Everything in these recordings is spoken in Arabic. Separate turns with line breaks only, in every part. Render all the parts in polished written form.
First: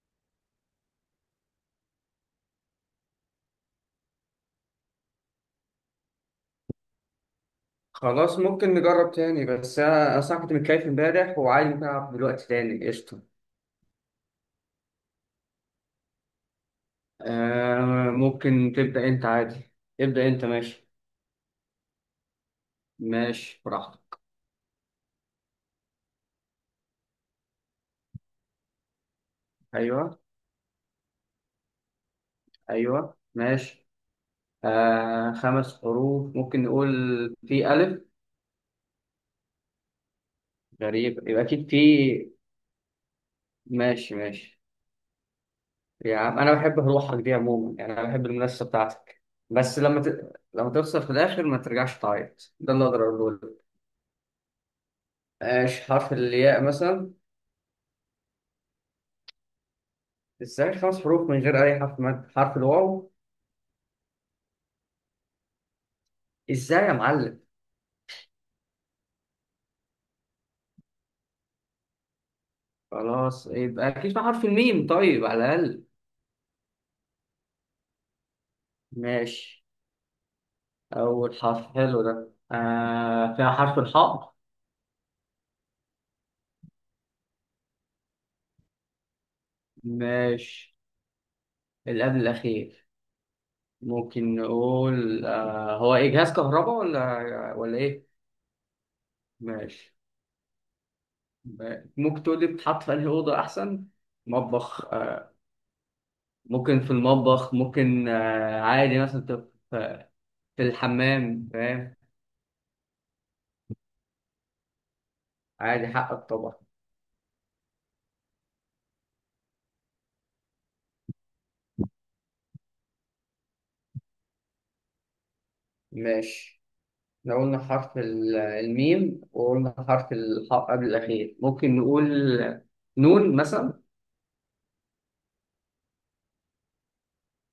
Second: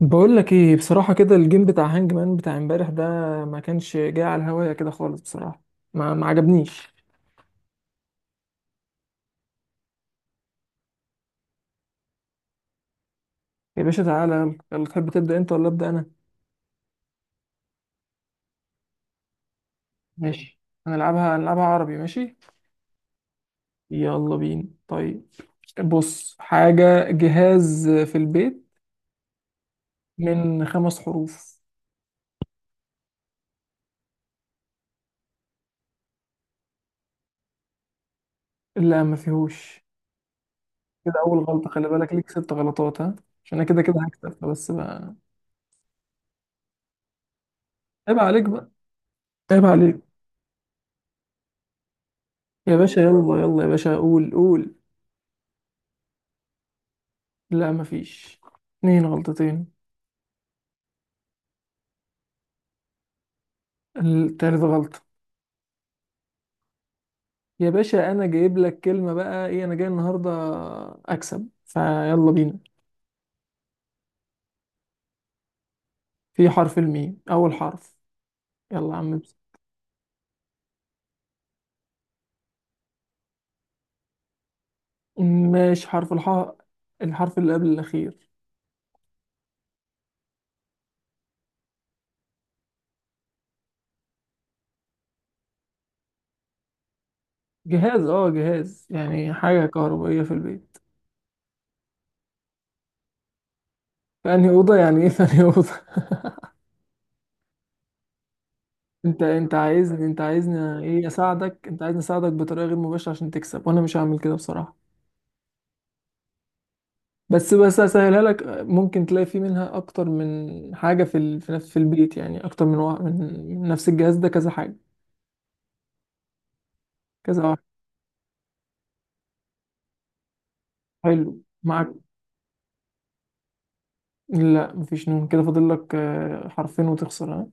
بقول لك ايه بصراحة كده. الجيم بتاع هانج مان بتاع امبارح ده ما كانش جاي على الهواية كده خالص بصراحة. ما عجبنيش.
خلاص، ممكن نجرب تاني. بس أنا أصلا كنت متكيف امبارح وعادي ممكن ألعب دلوقتي تاني. قشطة.
يا باشا تعالى، يلا يلا، تحب تبدأ انت ولا أبدأ انا؟
آه، ممكن تبدأ أنت عادي. ابدأ أنت،
ماشي.
ماشي.
هنلعبها هنلعبها عربي. ماشي.
ماشي براحتك.
يلا بينا. طيب بص، حاجة، جهاز في البيت
أيوه،
من خمس حروف.
أيوه، ماشي. آه، 5 حروف. ممكن نقول في ألف.
لا ما فيهوش. كده
غريب،
اول
يبقى
غلطة،
أكيد في.
خلي بالك ليك ست غلطات، ها. عشان انا كده كده
ماشي،
هكسب
ماشي.
بس بقى.
يا عم أنا بحب روحك دي عموما، يعني أنا
عيب
بحب
عليك
المنافسة
بقى.
بتاعتك.
عيب
بس
عليك.
لما لما توصل في الآخر ما ترجعش تعيط. ده
يا
اللي
باشا
أقدر أقوله
يلا يلا
لك.
يا باشا، قول قول.
ماشي، حرف الياء مثلا.
لا مفيش. اتنين غلطتين.
ازاي خمس حروف من غير اي حرف مد؟ حرف الواو.
التالت غلطة.
ازاي يا معلم؟
يا باشا انا جايب لك كلمة بقى، ايه انا جاي النهاردة اكسب فيلا بينا.
خلاص، يبقى اكيد في حرف الميم، طيب، على الاقل.
في حرف الميم، اول حرف. يلا يا عم بس.
ماشي. اول حرف حلو ده. فيها حرف الحاء.
ماشي، حرف الحاء، الحرف اللي قبل الاخير.
ماشي، اللي قبل الاخير. ممكن نقول هو اجهاز كهرباء ولا
جهاز
ايه؟
اه جهاز يعني حاجة
ماشي.
كهربائية في البيت.
ممكن تقول لي بتحط في انهي اوضه احسن؟
فأنهي أوضة؟
مطبخ،
يعني ايه
آه.
فأنهي أوضة
ممكن في المطبخ، ممكن عادي، مثلا
انت
تبقى
انت عايزني،
في.
انت عايزني
في
ايه،
الحمام،
اساعدك، انت
فاهم.
عايزني اساعدك بطريقة غير مباشرة عشان تكسب، وانا مش هعمل كده بصراحة.
عادي، حقك طبعا.
بس بس اسهلها لك، ممكن تلاقي فيه منها اكتر من حاجه في في نفس، في البيت يعني، اكتر من نفس الجهاز ده كذا حاجه.
ماشي. لو
كذا
قلنا
واحد.
حرف الميم وقلنا حرف الحاء قبل الأخير،
حلو
ممكن
معاك.
نقول نون مثلا.
لا مفيش نون، كده فاضل لك حرفين وتخسر، ها.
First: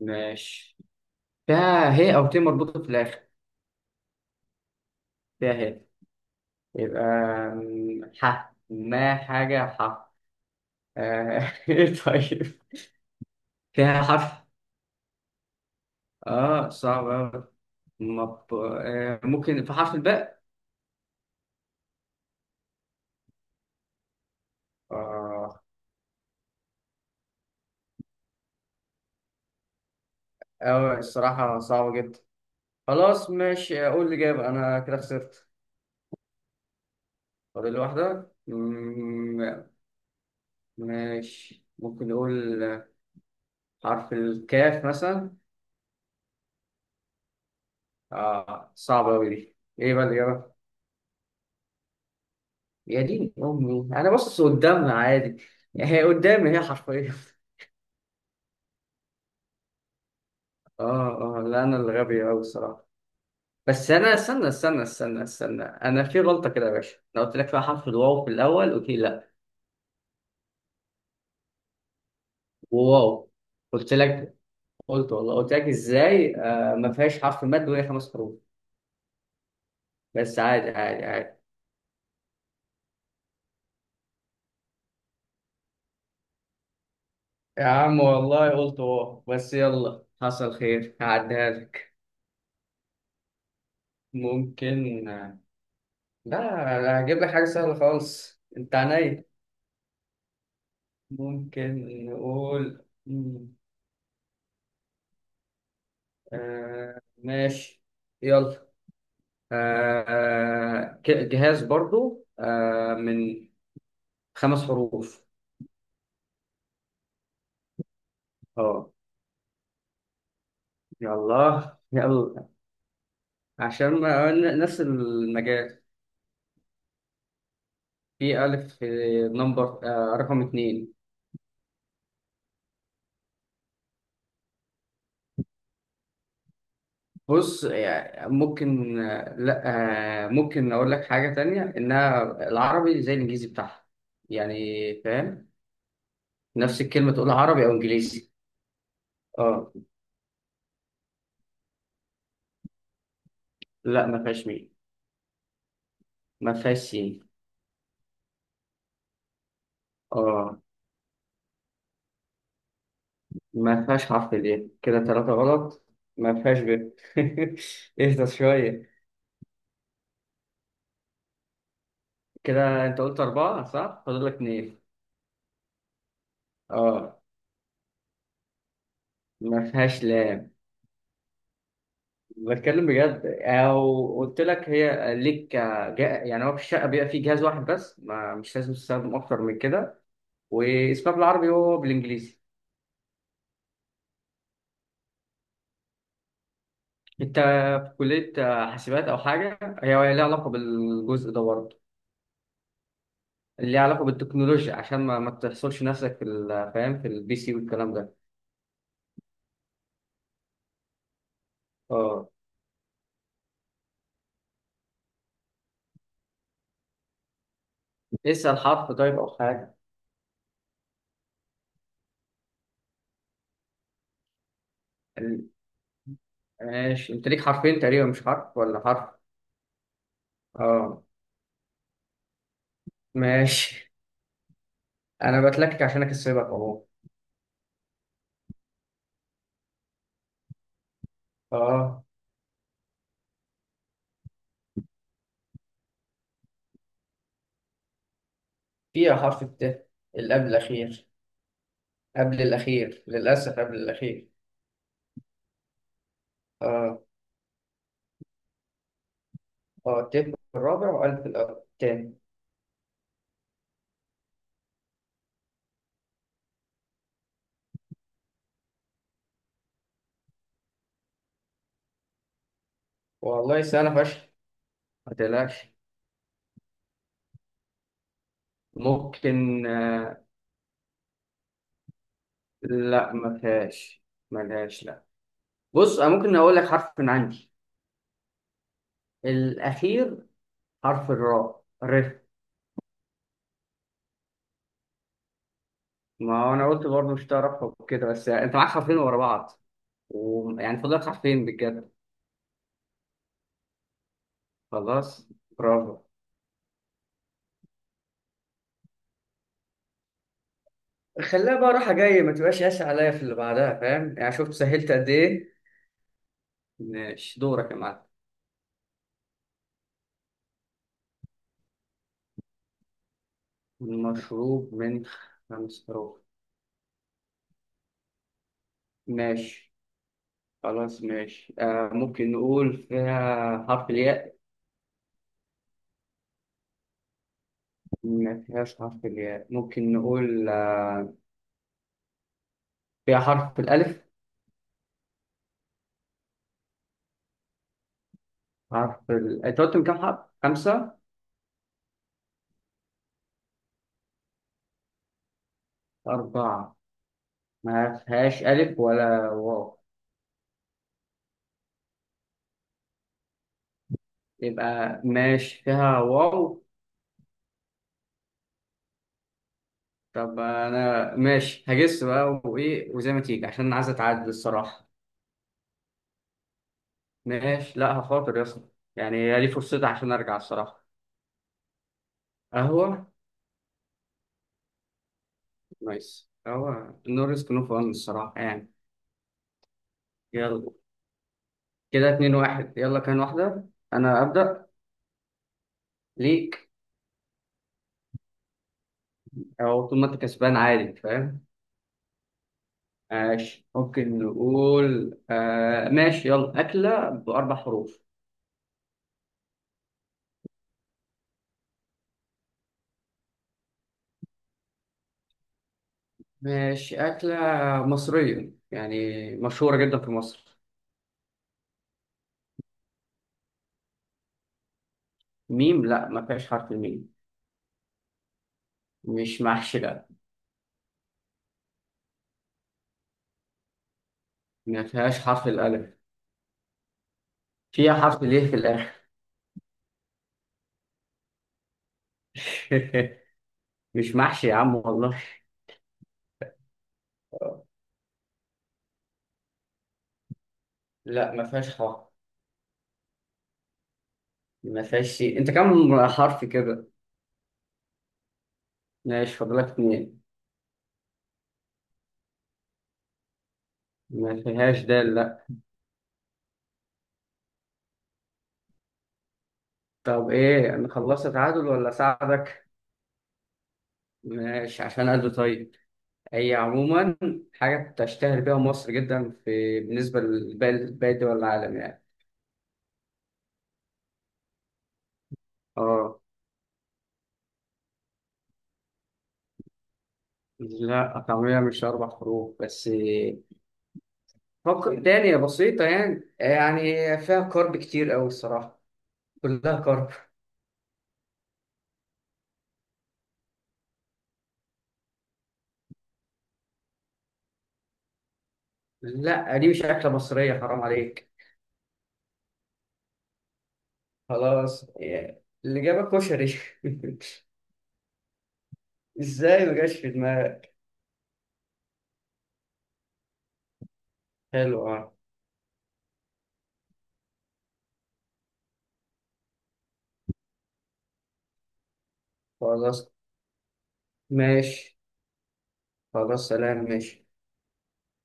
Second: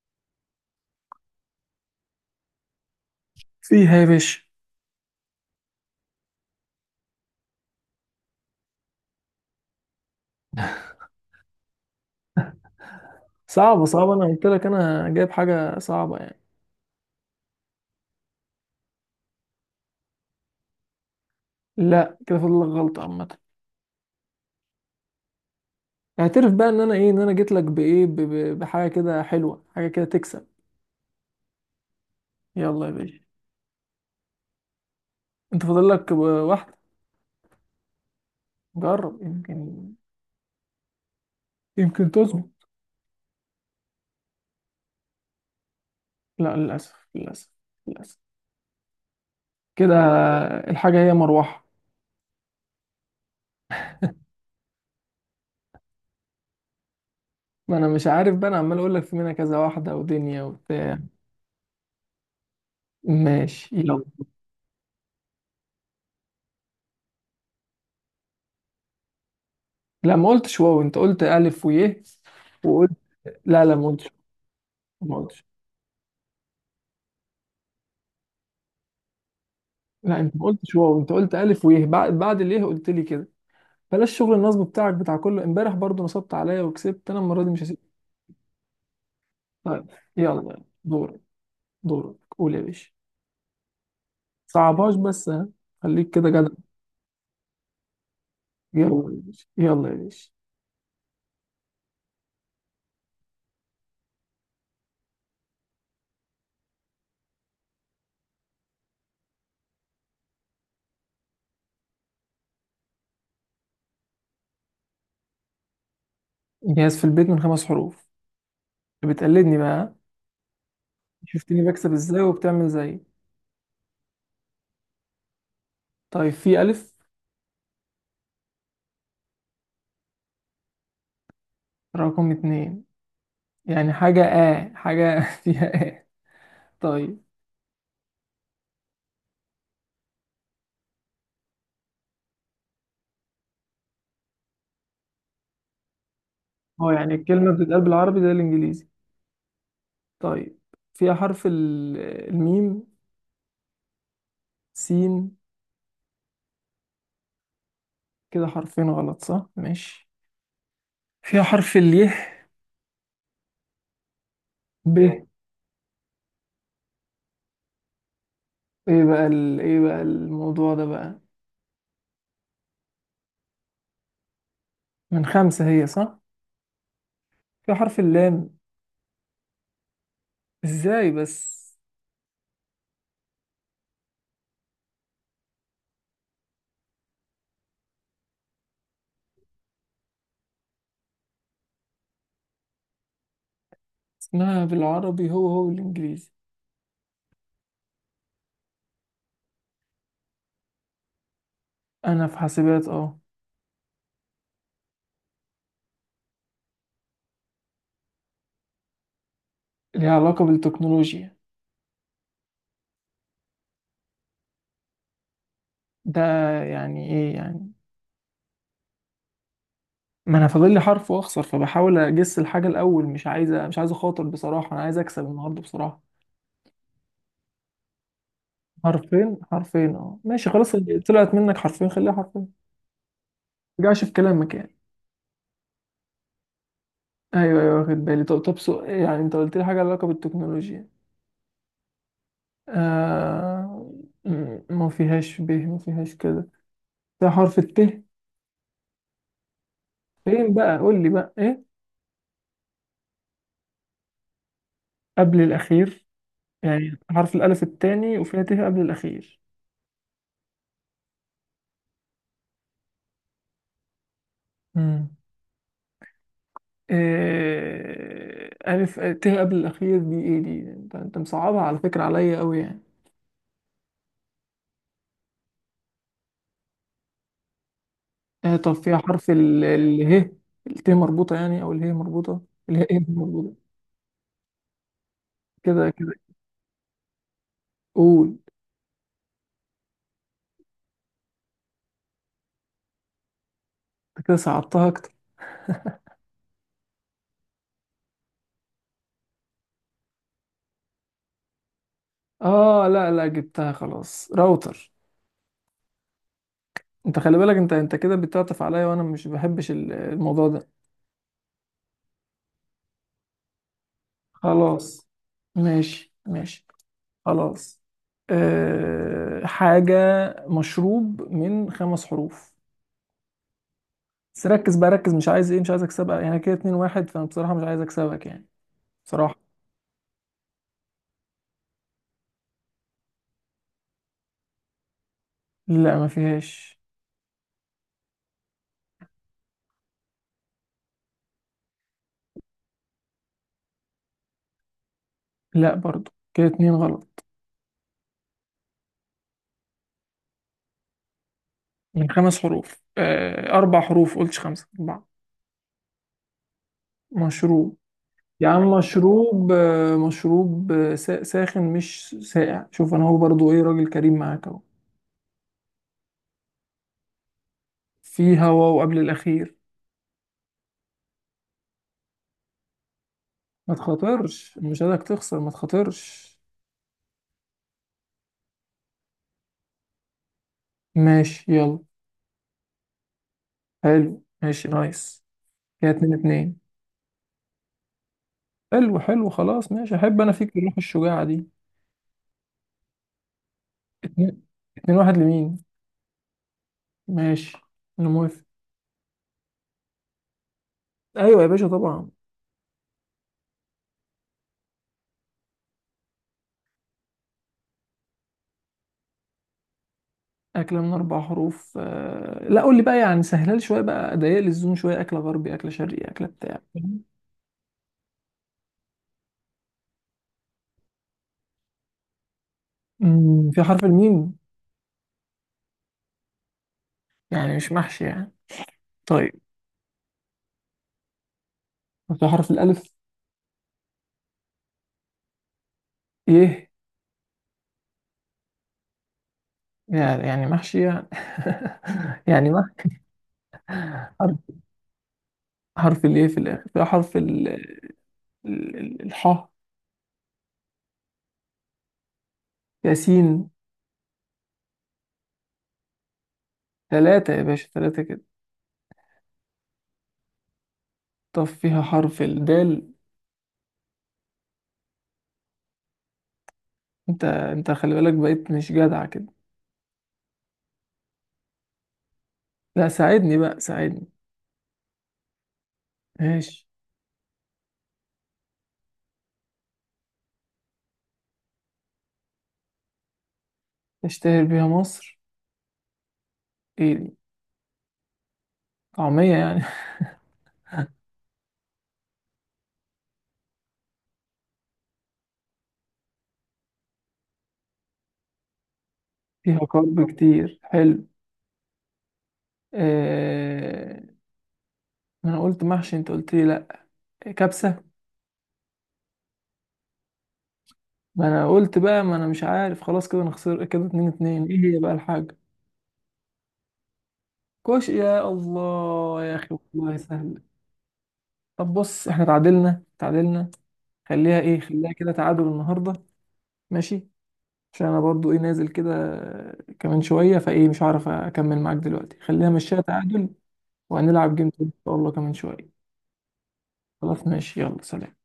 ماشي. فيها هي أو ت مربوطة في الآخر؟
فيها يا باشا.
فيها هي؟ يبقى ح. ما حاجة ح. آه، إيه طيب.
صعبه
فيها
صعبه، انا
حرف.
قلت لك انا جايب حاجه صعبه يعني.
آه، صعب أوي. ممكن في حرف الباء.
لا كده فاضل لك غلطه عامه.
آه.
اعترف بقى ان انا ايه، ان انا جيت لك بحاجه كده حلوه، حاجه كده تكسب.
أوي، الصراحة صعبة جدا.
يلا يا باشا.
خلاص، ماشي، أقول الإجابة. أنا كده خسرت.
انت فاضل لك واحده،
فاضل لي واحدة.
جرب يمكن.
ماشي، ممكن
يمكن تظبط.
نقول حرف الكاف مثلا.
لا للأسف للأسف للأسف.
آه، صعبة أوي دي.
كده
إيه بقى الإجابة؟
الحاجة هي مروحة.
يا دين أمي، أنا باصص قدامها عادي. هي قدامي، هي حرفيا.
ما أنا مش عارف بقى، أنا عمال أقول لك في منها كذا واحدة ودنيا وبتاع.
آه، آه، لا، أنا اللي غبي أوي الصراحة.
ماشي
بس
يلا.
أنا، استنى استنى استنى استنى، أنا في غلطة كده يا باشا. أنا قلت لك فيها حرف الواو في الأول، قلت لي لأ.
لا ما قلتش واو، أنت قلت ألف ويه وقلت.
واو.
لا لا، ما
قلت
قلتش.
لك. قلت،
ما
والله
قلتش.
قلت لك، إزاي ما فيهاش حرف مد وهي خمس حروف؟
لا، أنت
بس،
ما
عادي
قلتش واو،
عادي
أنت قلت
عادي.
ألف ويه بعد اليه قلت لي كده. بلاش شغل النصب بتاعك، بتاع كله امبارح برضو نصبت عليا وكسبت، أنا المرة دي مش
يا
هسيب.
عم والله قلت بس.
طيب.
يلا، حصل
يلا
خير،
دورك.
هعديها لك.
دورك، قول يا باشا. صعبهاش
ممكن،
بس
لا.
ها. خليك كده جدع.
لا، هجيب لك حاجة سهلة خالص، انت
يلا يا
عينيا.
باشا يلا يا باشا.
ممكن نقول آه، ماشي. يلا. آه. جهاز برضو، من 5 حروف.
جهاز في البيت من خمس حروف.
اه.
بتقلدني بقى ها؟ شفتني
يلا،
بكسب ازاي
يلا.
وبتعمل زي.
عشان نفس المجال.
طيب. في ألف.
في ألف، نمبر، رقم 2.
رقم اتنين. يعني حاجة، حاجة فيها. طيب.
بص، يعني ممكن، لا، ممكن اقول لك حاجه تانية، انها العربي زي الانجليزي بتاعها. يعني، فاهم؟ نفس
اه،
الكلمه
يعني
تقول
الكلمة
عربي او
بتتقال بالعربي
انجليزي.
زي الإنجليزي.
اه.
طيب. فيها حرف الميم.
لا، ما فيهاش ميم.
سين.
ما فيهاش سين.
كده حرفين غلط، صح، ماشي.
اه،
فيها حرف اليه.
ما فيهاش حرف ال.
ب.
كده 3 غلط. ما فيهاش ب. اهدى شويه.
ايه بقى ايه بقى الموضوع ده بقى.
كده انت قلت 4، صح؟ فاضل لك 2.
من خمسة هي، صح.
اه،
فيها حرف اللام.
ما فيهاش، لا.
ازاي بس.
بتكلم بجد، او قلت لك هي ليك. يعني هو في الشقه بيبقى فيه جهاز واحد بس، ما مش لازم تستخدم اكتر من كده. واسمها بالعربي وهو بالانجليزي.
اسمها بالعربي، هو هو بالإنجليزي.
انت في كليه حاسبات او حاجه هي ليها علاقه بالجزء ده برضه.
انا في حاسبات، اه.
اللي ليها علاقه بالتكنولوجيا، عشان ما تحصلش نفسك في فاهم، في البي سي والكلام ده.
ليها علاقة بالتكنولوجيا.
اه.
ده يعني ايه يعني.
اسال حرف طيب او حاجه.
ما انا فاضل لي حرف واخسر، فبحاول اجس الحاجة الاول، مش عايز اخاطر بصراحة، انا عايز اكسب
ال-
النهاردة بصراحة.
ماشي، انت ليك حرفين تقريبا، مش حرف ولا حرف.
حرفين حرفين، اه ماشي خلاص، اللي
اه،
طلعت منك حرفين خليها حرفين.
ماشي.
رجعش في كلامك يعني.
انا بتلكك عشان اكسبك اهو.
ايوه ايوه واخد بالي، طب طب، يعني انت قلت لي حاجة علاقة بالتكنولوجيا.
اه،
آه... ما فيهاش ب، ما فيهاش، كده ده حرف الت.
فيها حرف الت اللي قبل
فين بقى، قول
الأخير.
لي بقى ايه
قبل الأخير، للأسف قبل الأخير.
قبل الاخير. يعني
آه،
حرف الألف الثاني، وفيها ت قبل الأخير.
آه، الت في الرابع وألف في الأول تاني.
مم. ألف، ت قبل الأخير، دي إيه دي؟ أنت مصعبها على فكرة عليا أوي يعني.
والله سهلة فشخ. ما تقلقش.
طب فيها حرف ال
ممكن،
ال
آه.
ه، الت مربوطة يعني أو اله مربوطة. اله إيه
لا، ما
مربوطة.
فيهاش. ما لهاش، لا.
كده
بص،
كده.
أنا ممكن أقول لك حرف من عندي.
قول.
الأخير، حرف الراء، ر.
أنت كده صعبتها أكتر.
ما هو أنا قلت برضه مش تعرف كده، بس يعني أنت معاك حرفين ورا بعض. ويعني فاضل لك حرفين بجد.
آه لا لا، جبتها خلاص، راوتر.
خلاص، برافو.
أنت خلي بالك، أنت كده بتعطف عليا، وأنا مش بحبش الموضوع ده.
خليها بقى راحة جاية، ما تبقاش قاسي عليا في اللي بعدها، فاهم يعني؟ شفت سهلت
خلاص
قد إيه.
ماشي ماشي.
ماشي، دورك يا
خلاص
معلم.
حاجة، مشروب من خمس حروف. بس
المشروب
ركز بقى
من
ركز، مش عايز
خمس
اكسبها،
حروف
يعني كده 2-1، فانا بصراحة مش عايز اكسبك يعني. بصراحة.
ماشي، خلاص، ماشي، ممكن نقول فيها حرف الياء.
لا ما فيهاش.
ما فيهاش حرف الياء. ممكن نقول، آه، فيها حرف الألف.
لا برضو، كده اتنين غلط.
حرف أنت قلت من كام حرف؟ خمسة؟
من خمس حروف، أه اربع حروف، قلتش خمسة، اربعة.
4.
مشروب.
ما فيهاش
يا عم
ألف ولا
مشروب،
واو.
مشروب، ساخن مش ساقع، شوف انا هو برضو ايه، راجل كريم معاك اهو.
يبقى ماشي، فيها واو.
في هوا وقبل الاخير.
طب انا ماشي هجس بقى وايه وزي ما تيجي، عشان
ما
انا عايز اتعدل
تخاطرش، مش
الصراحه.
عايزك تخسر، ما تخاطرش.
ماشي، لا، هخاطر يا اسطى. يعني هي دي فرصتي عشان ارجع الصراحه.
ماشي يلا.
قهوه.
حلو ماشي، نايس. كده
نايس،
اتنين اتنين.
قهوه، نو ريسك نو فن الصراحه يعني.
حلو حلو خلاص ماشي، احب انا فيك
يلا.
الروح الشجاعة دي.
كده 2-1، يلا، كان واحده انا
اتنين.
ابدا.
2-1 لمين؟
ليك.
ماشي انا موافق.
او طول ما انت كسبان عادي،
ايوه
فاهم.
يا باشا طبعا.
ماشي، ممكن نقول، ماشي، يلا، اكله باربع حروف.
اكلة من اربع حروف. لا قول لي بقى، يعني سهلها لي شوية بقى، ضيق لي الزون شوية، اكلة غربي، اكلة شرقي، اكلة بتاع.
ماشي، اكله مصريه يعني، مشهوره جدا في مصر.
في حرف الميم.
ميم؟ لا، ما فيهاش حرف الميم.
يعني مش محشي يعني. طيب.
مش محشي، لا.
في حرف الالف.
ما فيهاش حرف الألف.
ايه.
فيها حرف ليه في الآخر.
يعني محشي يعني. يعني محشي.
مش
حرف،
محشي يا عم والله.
حرف الايه في الاخر، في حرف الحاء.
لا، ما فيهاش حرف.
ياسين.
ما فيهاش شيء. انت كم حرف كده؟
ثلاثة يا باشا ثلاثة كده.
ماشي، فاضلك 2.
طب فيها حرف الدال.
ما فيهاش دال، لا.
انت خلي بالك بقيت مش جدع كده.
طب ايه، انا خلصت تعادل ولا اساعدك؟
لا ساعدني بقى ساعدني.
ماشي، عشان قلبي طيب. هي
ماشي.
عموما حاجة تشتهر بيها مصر جدا، في بالنسبة لباقي دول العالم يعني.
تشتهر بيها مصر.
اه.
ايه دي؟ طعمية يعني.
لا، طعمية مش 4 حروف بس. تانية بسيطة، يعني. فيها كارب كتير أوي الصراحة.
فيها
كلها كارب.
كارب كتير، حلو. آه... ما انا قلت محشي، انت قلت لي لا. كبسة.
لا، دي مش أكلة مصرية، حرام
ما
عليك.
انا قلت بقى، ما انا مش عارف، خلاص كده انا خسر، كده 2-2. ايه هي
خلاص
بقى الحاجة؟
يعني، اللي جابك كشري.
كوش، يا الله يا اخي.
إزاي ما
والله
جاش في
سهل.
دماغك؟
طب بص، احنا تعادلنا تعادلنا. خليها
حلو،
خليها كده
أه.
تعادل النهارده. ماشي. عشان انا برضو نازل كده كمان شوية، فايه مش هعرف اكمل معاك دلوقتي، خلينا مشيها
خلاص
تعادل. وهنلعب جيم تاني ان شاء
ماشي،
الله كمان شوية.
خلاص، سلام،
خلاص
ماشي.
ماشي، يلا سلام.